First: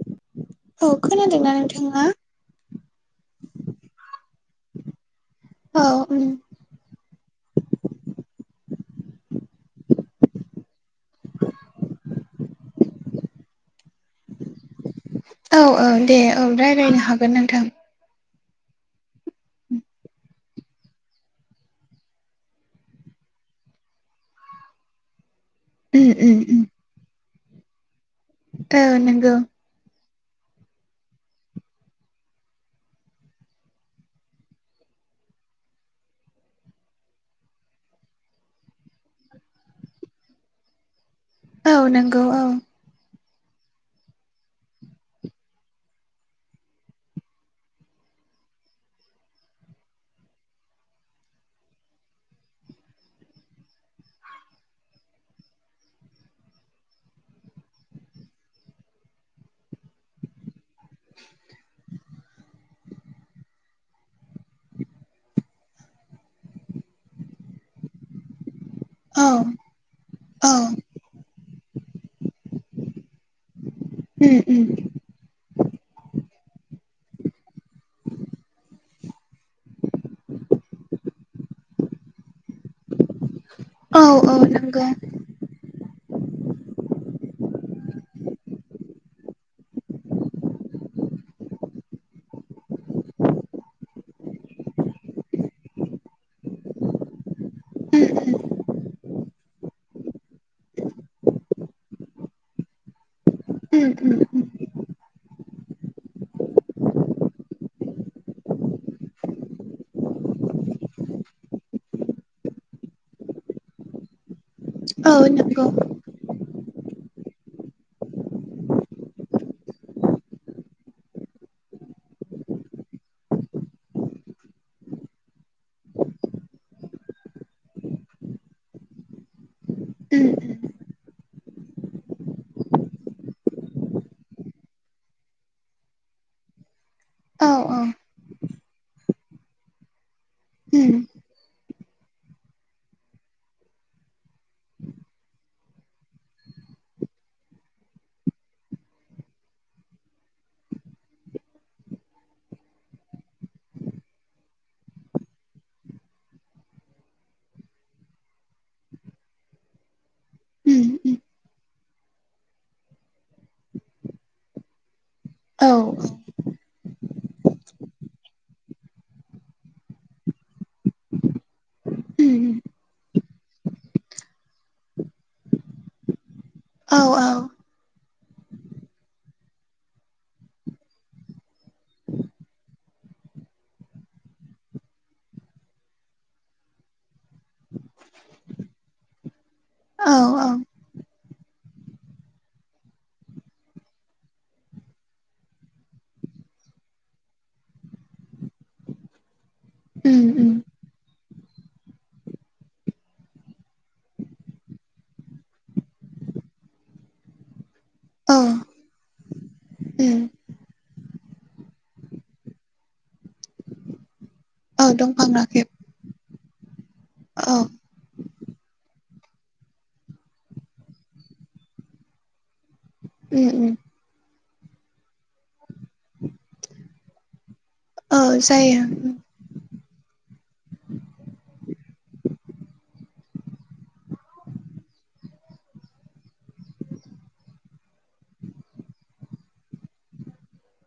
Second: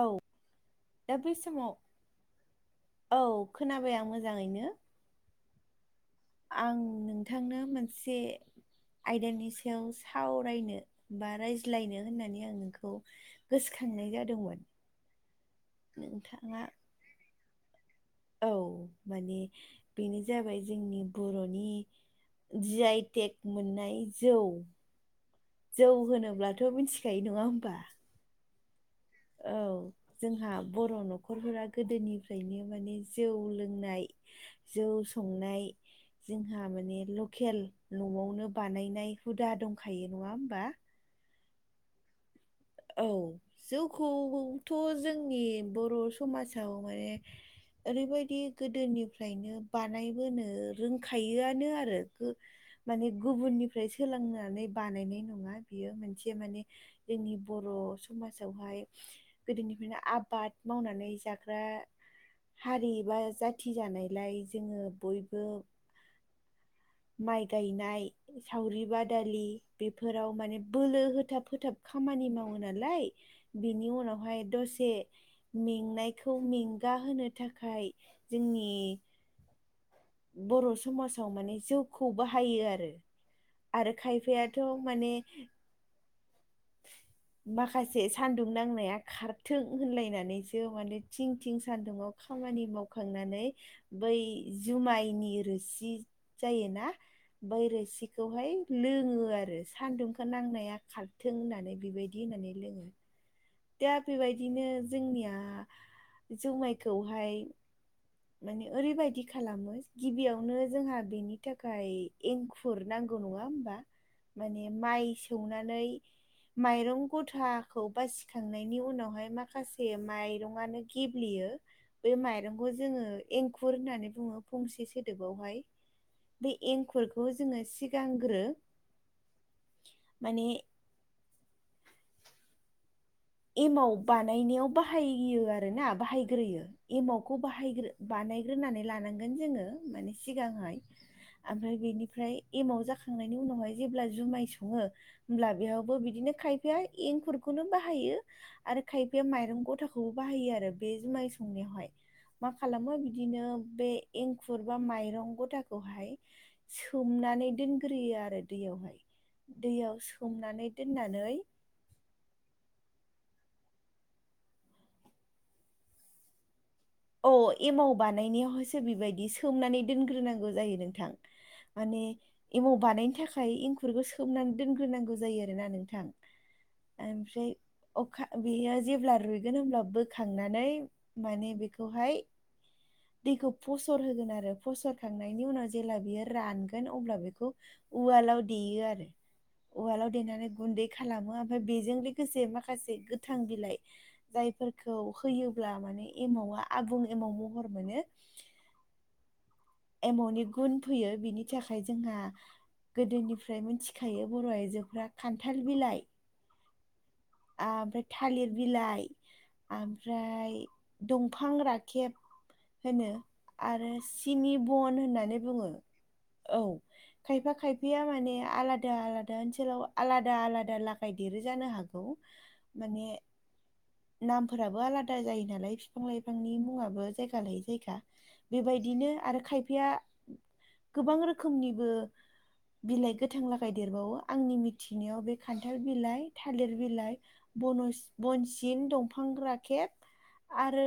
औ औ दा बै खोनादोंना समाव नोंथाङा? औ खोनाबाय आं मोजाङैनो औ आं नोंथांनो मोनसे आयदानि सायाव सावरायनो बा रायज्लायनो होननानै आं नोंखौ गोसोखांनाय जादोंमोन औ औ दे ओम नोंथाङा राय्लायनो हागोन नोंथां औ माने बेनो जाबाय जोंनि बर'नि जिआइटेक मोननाय जौ जौ उम उम उम होनोब्लाथ' मिथिखायो नङा होमबा औ नोंगौ औ जोंहा बर' न'खरफोरा गोदोनिफ्रायनो माने जौ लोंनाय जौ संनाय जोंहा माने लकेल न'आवनो बानायनाय हुदा दंखायो नङा होमबा औ नंगौ औ औ जौखौथ' जोंनि बर' समाजाव माने ओरैबायदि गोदोनिफ्रायनो बानायबोनो रोंखायोआनो आरो माने गुबुननिफ्राय सोलोंनानै बानायनाय नङा बियो मोनसे माने जोंनि बर' समाजावहाय गोदोनिफ्रायनो आबाद मावनानै जाग्रा हारि ए बा जाथि जानायलाय जोङो बयबो माइ गायनाय सावरि औ बादालि बेफोराव औ माने बोलो होथाब फोथाब खामानि मावो नालाय बिनि उम उनावहाय उम दसे मेंनायखौ मेंगााहो थाखाय जोंनि बर' समाजाव माने जउखौ बाहायो आरो आरो औ औ खायफायाथ' नंगौ माने माखासे सान्दुं नांनाया खारथों होनलायनानैसो माने थिं थिं सान्दुंाव खामानि मावखांनानै बै जुमायनि रोसि जायोना बै उम उम रोसिखौहाय लोङो आरो सान्दुंखौ नांनाया खाार थों होननानै बेबायदि होननानै लोङो उम दा उम उम बेबायदिनो जोंनिया जौुमाइखौहाय माने ओरैबायदि खालामो गिबियावनो जोंहा बेनि थाखाय एंखुर नांगौ नङा होमबा [inaudible] माने माइ औ नंगौ सौनानै माइरं गथाखौ बासिखांनायनि उनावहाय माखासे माइरङनो गेब्लेयो बे माइरंखौ जोङो एंखुर होननानै बुङो फंसे सोदोबावहाय बे एंखुरखौ जोङो सिगांग्रो उम माने उम एमाव बानायनायाव बाहायो आरोना बाहायग्रोयो। एमावखौ औ औ बाहायग्रो बानायग्रोनानै लानांगोन जोङो माने सिगांहाय। उम ओमफ्राय बेनिफ्राय एमाव जाखांनायनि उनावहाय जेब्ला जुमाय सङो होमब्ला बेयावबो बिदिनो खायफाया एंखुरखौनो बाहायो आरो खाय बे माइरं गथाखौबो बाहायो आरो बे जुमाय संनायावहाय मा खालामो बिदिनो बे एंखुर बा माइरं गथाखौहाय सोमनानै दोनग्रोयो आरो दैयावहाय। दैयाव सोमनानै उम उम दोननानै औ औ। अ एमाव बानायनायावहायसो बिबायदि सोमनानै दोनग्रोनांगौ जायो नोंथां। माने उम एमाव बानायनो थाखाय एंखु रखो सोमनानै दोनग्रोनांगौ जायो आरोना नोंथां औ ओमफ्राय अखा बेयो जेब्ला रुइगोन होमब्ला बोखांनानै माने बेखौहाय दैखौ फसर होगोन आरो फसरखांनायनि उनाव जेब्ला बियो रानगोन अब्ला बेखौ उवालाव देयो आरो औ उवालाव औ देनानै गुन्दै खालामो ओमफाय बेजों लोगोसे माखासे गोथां बिलाइ जायफोरखौ होयोब्ला माने एमावा आबुं एमाव महर मोनो उम एमावनि उम गुन फैयो बिनि थाखाय जोंहा गोदोनिफ्राय मिथिखायो बर' आइजोफ्रा खान्थाल बिलाइ आमफ्राय औ थालिर बिलाइ उम आमफ्राय दंफां राखेब होनो आरो सिनि [unintelligible] औ दंफां होननानै राखेब बुङो औ खायफा औ खाय फाया माने आलादा आलादा ओनसोलाव आलादा आलादा लागाय देरो जानो हागौ। माने उम उम नामफोराबो आलादा जायो नालाय बिफां लाइफांनि मुङाबो जायगा लायै जायगा। औ जायो बेबायदिनो आरो खायफाया गोबां रोखोमनिबो बिलाइ गोथां लागाय देरबावो आंनि मिथिनायाव बे खान्थाल बिलाइ थालिर बिलाइ बनसि बनसिन दंफां राखेब आरो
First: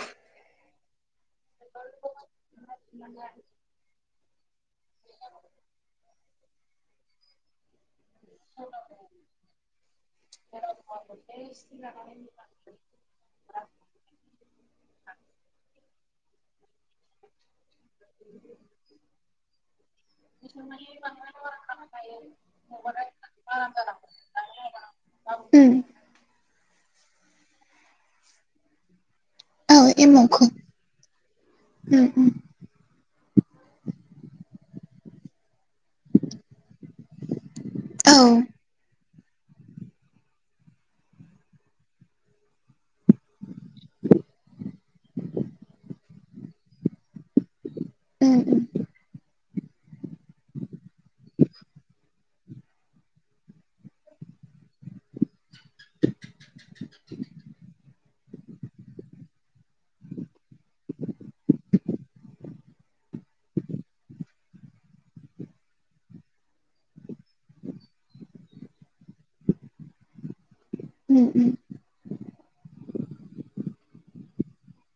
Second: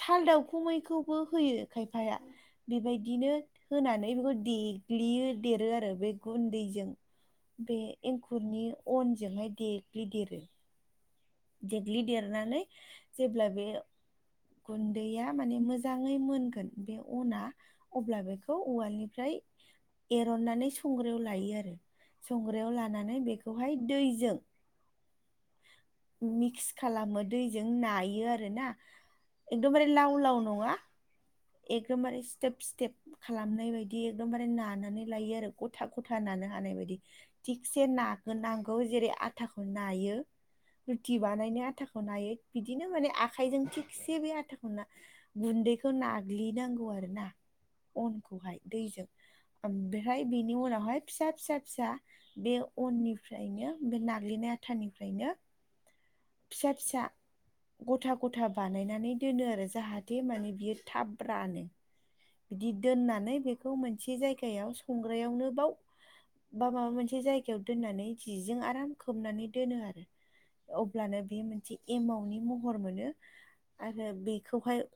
साल दाखुमैखौबो होयो खायफाया। बेबायदिनो होनानै बेखौ देग्लियो देरो आरो बे गुन्दैजों। बे एंखुरनि अनजोंहाय देग्लि देरो। देग्लिदेरनानै जेब्ला बे गुन्दैया माने मोजाङै मोनगोन बे अना अब्ला बेखौ उवालनिफ्राय एरननानै संग्रायाव लायो आरो संग्रायाव लानानै बेखौहाय दैजों उम मिक्स खालामो दैजों नायो आरोना औ एकदमबारे लाव लाव एमावखौ नङा। उम एग्रमारे उम स्टेप स्टेप खालामनाय बायदि एकदमबारे नानानै लायो आरो गथा गथा नानो हानाय बायदि। थिगसे औ उम नाग्रोनांगौ जेरै आथाखौ नायो रुटि बानायनो आथाखौ नायो बिदिनो माने आखाइजों थिगसे बे आथाखौ ना गुन्दैखौ नाग्लिनांगौ आरो ना उम अनखौहाय दैजों। ओम बिनि उनावहाय फिसा फिसा फिसा बे अननिफ्रायनो बे नाग्लिनाय आथानिफ्रायनो फिसा फिसा गथा गथा बानायनानै दोनो आरो जाहाथे माने बियो थाब रानो। बिदि दोननानै बेखौ मोनसे जायगायाव संग्रायावनो बाव बा माबा मोनसे जायगायाव दोननानै जिजों आराम खोबनानै दोनो आरो उम अब्लानो बेयो मोनसे एमाउन्टनि महर मोनो आरो बेखौहाय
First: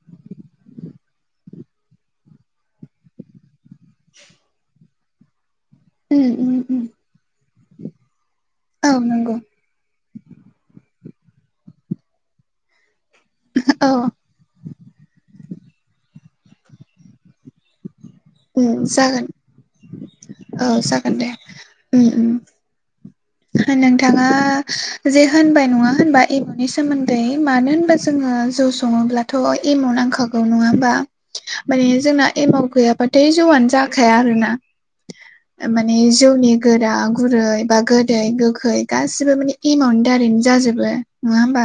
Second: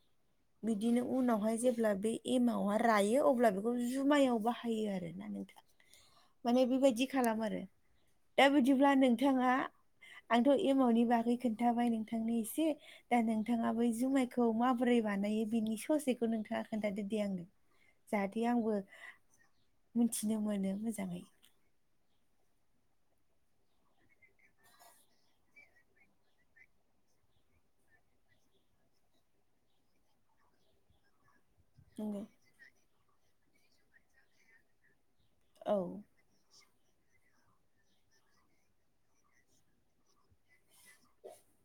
बिदिनो उनावहाय जेब्ला बे एमावहाय रायो अब्ला बेखौ जुमायाव बाहायो आरोना नोंथाङ उम उम माने उम बेबायदि खालाम आरो दा औ बिदिब्ला नंगौ नोंथाङा आंथ' एमावनि बागै खोनन्थाबाय नोंथांनो एसे दा नोंथाङा औ बै जुमायखौ माबोरै बानायो बेनि ससेखौ नोंथाङा खोनथादो दे आंनो। जाहाथे आंबो उम जागोन मिथिनो मोनो मोजाङै। उ उ नोंथाङा जे होनबाय नङा होनबा एब'नि सोमोन्दै मानो होनबा जोङो जौ सङोब्लाथ' एमाव नांखागौ नङ हाबा माने नंगौ जोंना एमाव गैयाबाथाय जौआनो जाखाया आरोना औ माने जौनि गोरा गुरै बा गोदै गोखै गासिबो माने एमाउन्टनि दारैनो जाजोबो नङा होमबा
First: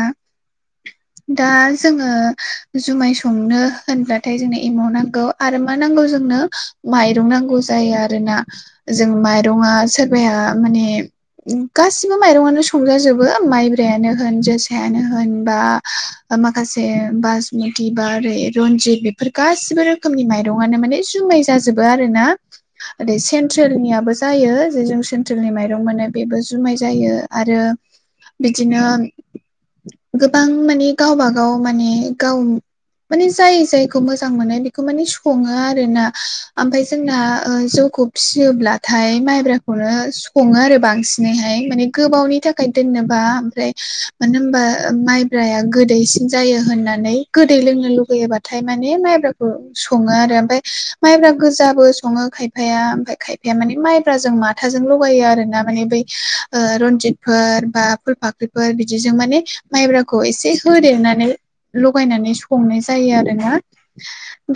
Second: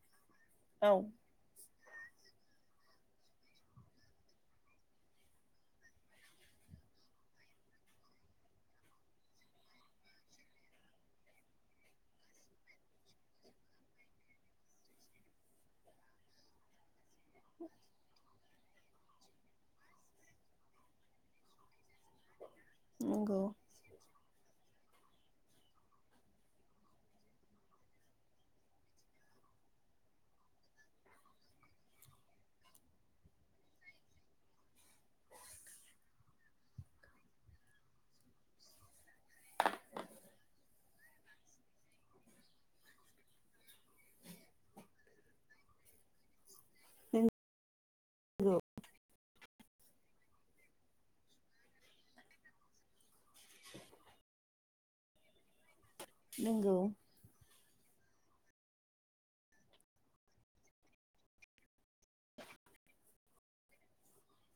औ दा जोङो जुमाय संनो होनब्लाथाय जोंनो एमाव नांगौ आरो मा नांगौ जोंनो माइरं नांगौ जायो आरोना जों माइरंआ सोरबाया माने गासिबो माइरंआानो संजाजोबो माइब्रायानो होन जोसायानो होन बा माखासे बासमति बा ओरै रनजित बेफोर गासिबो रोखोमनि माइरंआनो माने जुमाय जाजोबो आरोना ओरै नंगौ सेन्ट्रेलनियाबो जायो जे जों सेन्ट्रेलनि माइरं मोने बेबो जुमाय जायो आरो बिदिनो गोबां माने गावबागाव माने गाव माने जाय जायखौ मोजां मोननाय बेखौ माने सङो आरो ना ओमफाय जोंना जौखौ फिसियोब्ला हाथाय माइब्राखौनो सङो आरो बांसिनैहाय माने गोबावनि थाखाय दोननोबा ओमफ्राय मानो होनबा माइब्राया गोदैसिन जायो होननानै नंगौ गोदै लोंनो लुबैयो। बाथाय माने बे माइब्राखौ सङो आरो मफ्राय माइब्रा गोजाबो सङो खायफाया मफ्राय खायफाया खायफाया माने माइब्राजों माथाजों लगायो आरो ना माने बै नंगौ रनजित फोर बा फुल फाख्रिफोर बिदिजों माने माइब्राखौ एसे होदेरनानै लगायनानै संनाय जायो आरोना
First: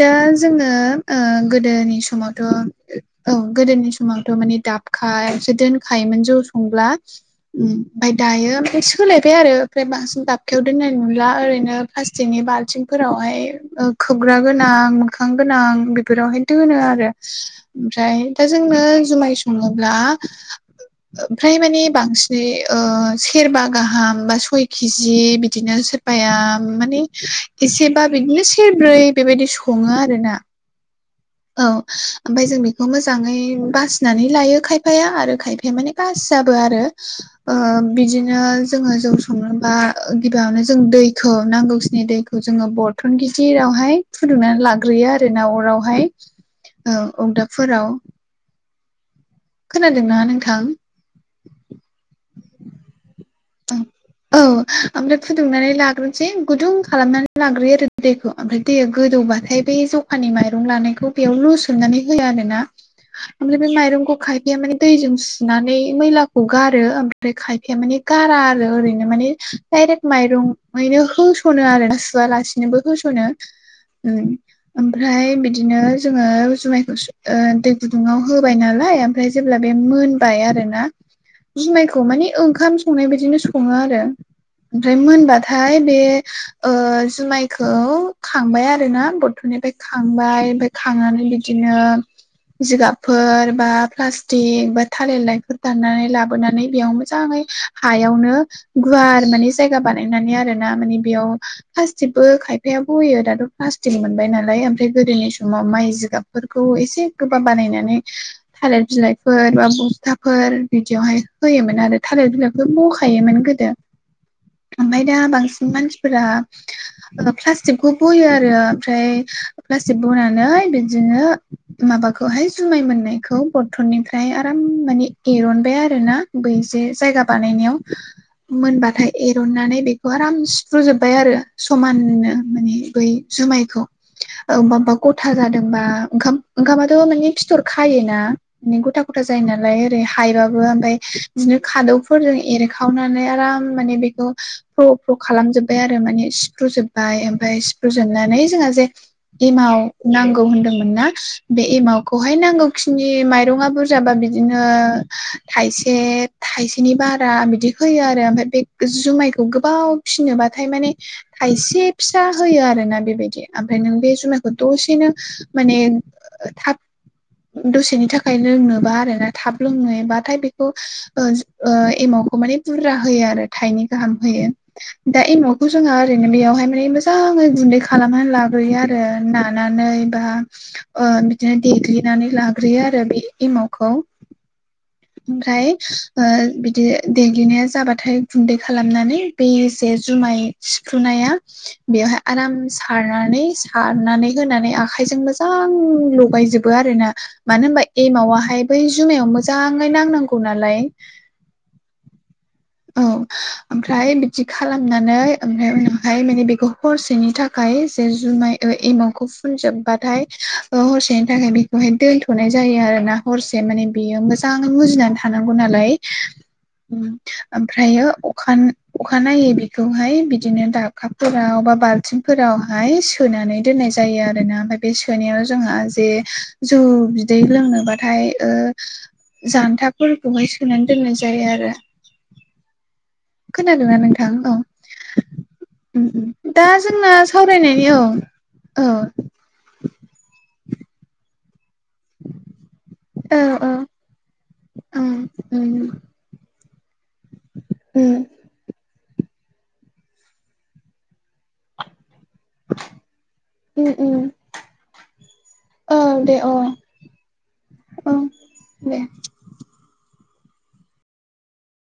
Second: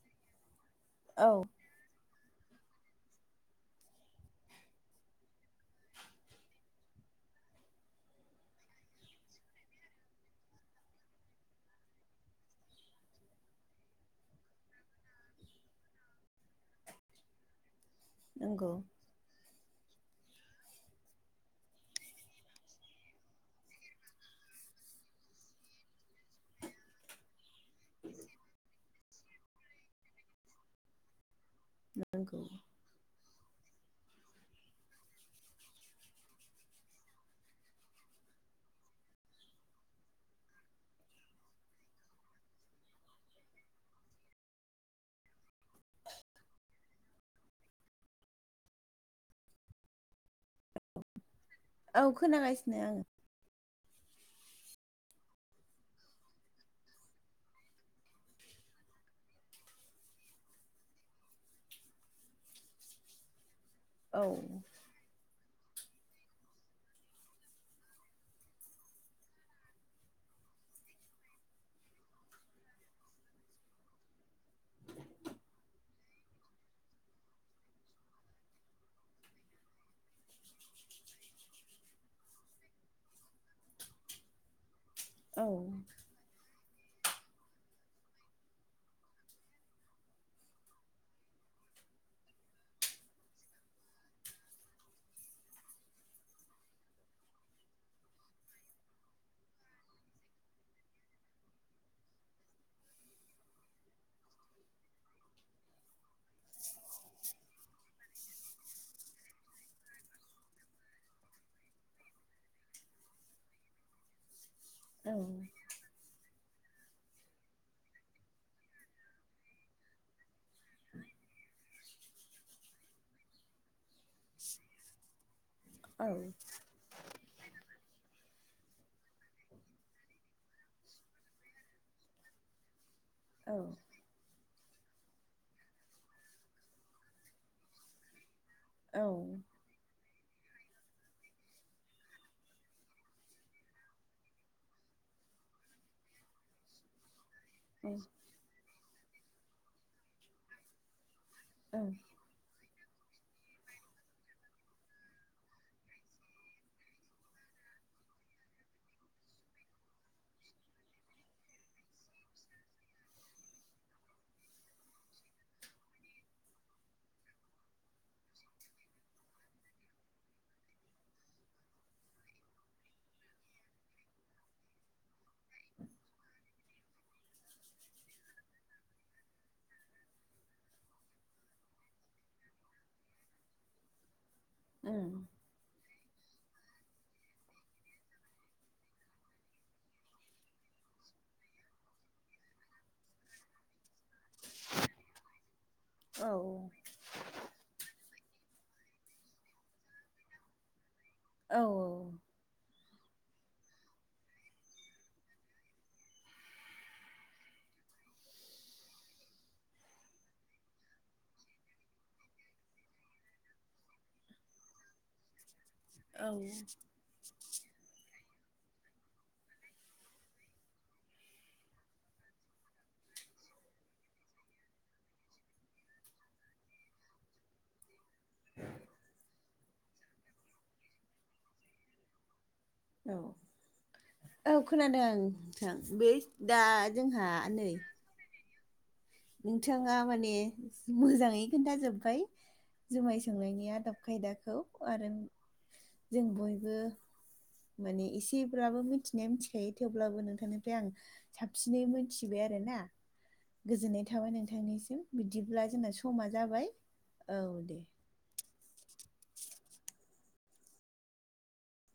दा जोङो ओ औ गोदोनि समावथ' औ गोदोनि समावथ' माने दाबखायावसो दोनखायोमोन जौ संब्ला ओमफफ्राय दायो ओमफ्राय सोलायबाय आरो ओमफ्राय बांसिन दाबखायाव दोननाय नुला ओरैनो फ्लासथिखनि बालथिंफोरावहाय खोबग्रा गोनां मोखां गोनां बेफोरावहाय दोनो आरो ओमफ्राय दा नंगौ जोंनो जुमाय सङोब्ला ओमफ्राय मानिे बांसिनै ओ सेरबा गाहाम बा सय केजि बिदिनो आफाया माने एसेबा बिदिनो सेरब्रै बेबायदि सङो आरो ना औ नंगौ ओमफ्राय जों बे बेखौ मोजाङै बासिनानै लायो खायफाया आरो खायफाया माने बासियाबो आरो ओ बिदिनो जोङो जौ संनोबा गिबियावनो जों दैखौ नांगौखिनि दैखौ खौ जोङो बरथन गिदिरावहाय फुदुंनानै लाग्रोयो आरो ना अरावहाय औ अगदाबफोराव खोनादोंना नोंथां? औ खोनागासिनो आङो औ औ ओमफ्राय फुदुंनानै लाग्रोसै गुदुं खालामनानै लाग्रोयो आरो दैखौ ओमफ्राय दैया गोदौबाथाय बे ज खानि माइरं लानायखौ बेयाव लु सोमनानै होआ आरो ना ओमफ्राय बे माइरंखौ औ खायफाया माने दैजों सुनानै मैलाखौ गारो ओमफ्राय खायफाया माने गारा आरो ओरैनो माने डायरेक्ट माइरङैनो होस'नो आरो ना सुवालासिनोबो होस'नो। ओमफ्राय बिदिनो जोङो जुमाय ओ दै गुदुङाव होबाय नालाय ओमफ्राय जेब्ला बे मोनबाय आरोना जुमायखौ माने ओंखाम संनायबायाददिनो सङो आर। ो ओमफ्राय औ मोनबाथाय बे ओ जुमायखौ खांबाय आरो ना बर्थ'निफ्राय खांबाय ओमफ्राय खांनानै बिदिनो जिगाबफोर बा प्लास्टिक बा थालिरलायफोर दाननानै लाबोनानै बेयाव मोजाङै हायावनो गुवार माने जायगा बानायनानै आरो ना माने बेयाव प्लास्टिकबो खायफायाबो बयो दाथ' प्लास्टिक मोनबाय नालाय ओमफ्राय गोदोनि समाव माइ जिगाब फोरखौ एसे गोबा बानायनानै थालिर बिलाइफोर बा बस्थाफोर बिदियावहाय होयोमोन आरो थालिर बिलाइ बखायोमोन गोदो। ओमफाय औ दा बांसिन मानसिफोरा प्लास्टिकखौ बयो आरो ओमफ्राय प्लास्टिक बनानै बिदिनो माबाखौहाय जुमाय मोननायखौ बर्थ'ननि ओमफ्राय आराम माने एरनबाय आरो ना बै जे जायगा बानायनायाव। मोनबाथाय एर'ननानै बेखौ आराम सिफ्रुजोब्बाय आरो समाननो माने बै औ जुमायखौ। ओ बा बबा गथा जादोंबा ओंखाम ओंखामाथ' मान फिथर खायोना बि गथा औ गथा जायो नालाय ओरै हायबाबो ओमफ्राय बिदिनो खादौ फोरजों एरखावनानै आराम माने बेखौ फ्र फ्र खालामजोबबाय आरो माने सिफ्रुजोब बाय ओमफ्राय औ सिफ्रुजोबनानै जोंहा जे एमाव नांगौ होनदोंमोन ना बे औ एमाखौ बेहाय नांगौखिनि माइरंआ बुरजाबा बिदिनो थायसे थाय सेनि बारा बिदि होयो आरो ओमफ्राय बे जुमायखौ गोबाव फिनोबाथाय माने थायसे फिसा होयो आरोना बेबायदि। ओमफ्राय नों बे जुमायखौ दसेनो माने थाब दसेनि थाखाय लोंनोबा आरो ना थाब लोंनोबाथाय बेखौ ओ ओ एमावखौ माने बुरजा होयो आरो थाइनै गाहाम होयो। दा एमावखौ जोंहा ओरैनो बेयावहाय माने मोजाङै गुन्दै खालामनानै ला ग्रोयो आरो नानानै बा ओ बिदिनो देग्लिनानै लाग्रोयो आरो बे एमावखौ। उम। ओमफ्राय ओ बिदि देग्लिनाया जाबाथाय गुन्दै खालामनानै बेसे जुमाय सिफ्रुनाया बेवहाय आराम सारनानै सारनानै होनानै आखाइजों मो जां लगायजोबो आरोना मानो होनबा एमावाहाय बै जुमायाव मोजाङै नांनांगौ नालाय। औ औ। औ ओमफ्राय बिदि खालामनानै ओमफ्राय उनावहाय माने बेखौ हरसेनि थाखाय जे जुमाय ओ एमाउन्टखौ फुन जोबबाथाय ओ हरसेनि थाखाय बे वहाय दोनथ'नाय जायो आरो ना हरसे माने बेयो मोजाङै मुजिनानै थानांगौ नालाय औ उम। ओमफ्रायो अखान-अखानायै बेखौहाय बिदिनो दाबाबफोरा बा बाल्थिं फोरावहाय सोनानै दोननाय जायो आरोना। ओमफ्राय बे सोनायाव जोंहा जे जौ बिदै लोंनोबा ओमफ्राय जान्थाफोरखौहाय सोनानै दोननाय जायो आरो। औ। खोनादोंना नोंथां? औ खोनादों नोंथां बे दा जोंना जोंहा नै सावरायनायनि औ औ। नोंथाङा माने मोजाङै खोन्थाजोबबाय। जुमाय औ संनायनि औ आदब खायदाखौ आरो उम उम जों बयबो माने उम इसेब्राबो मिथि मिथिनाया मिथिखायो थेवब्लाबो नोंथांनिफ्राय आं साबसिनै मोनथिबाय आरो ना। उम गोजोननाय उम थाबाय नोंथांनिसिम बिदिब्ला जोंना औ समा दे अ जाबाय। औ दे। औ दे।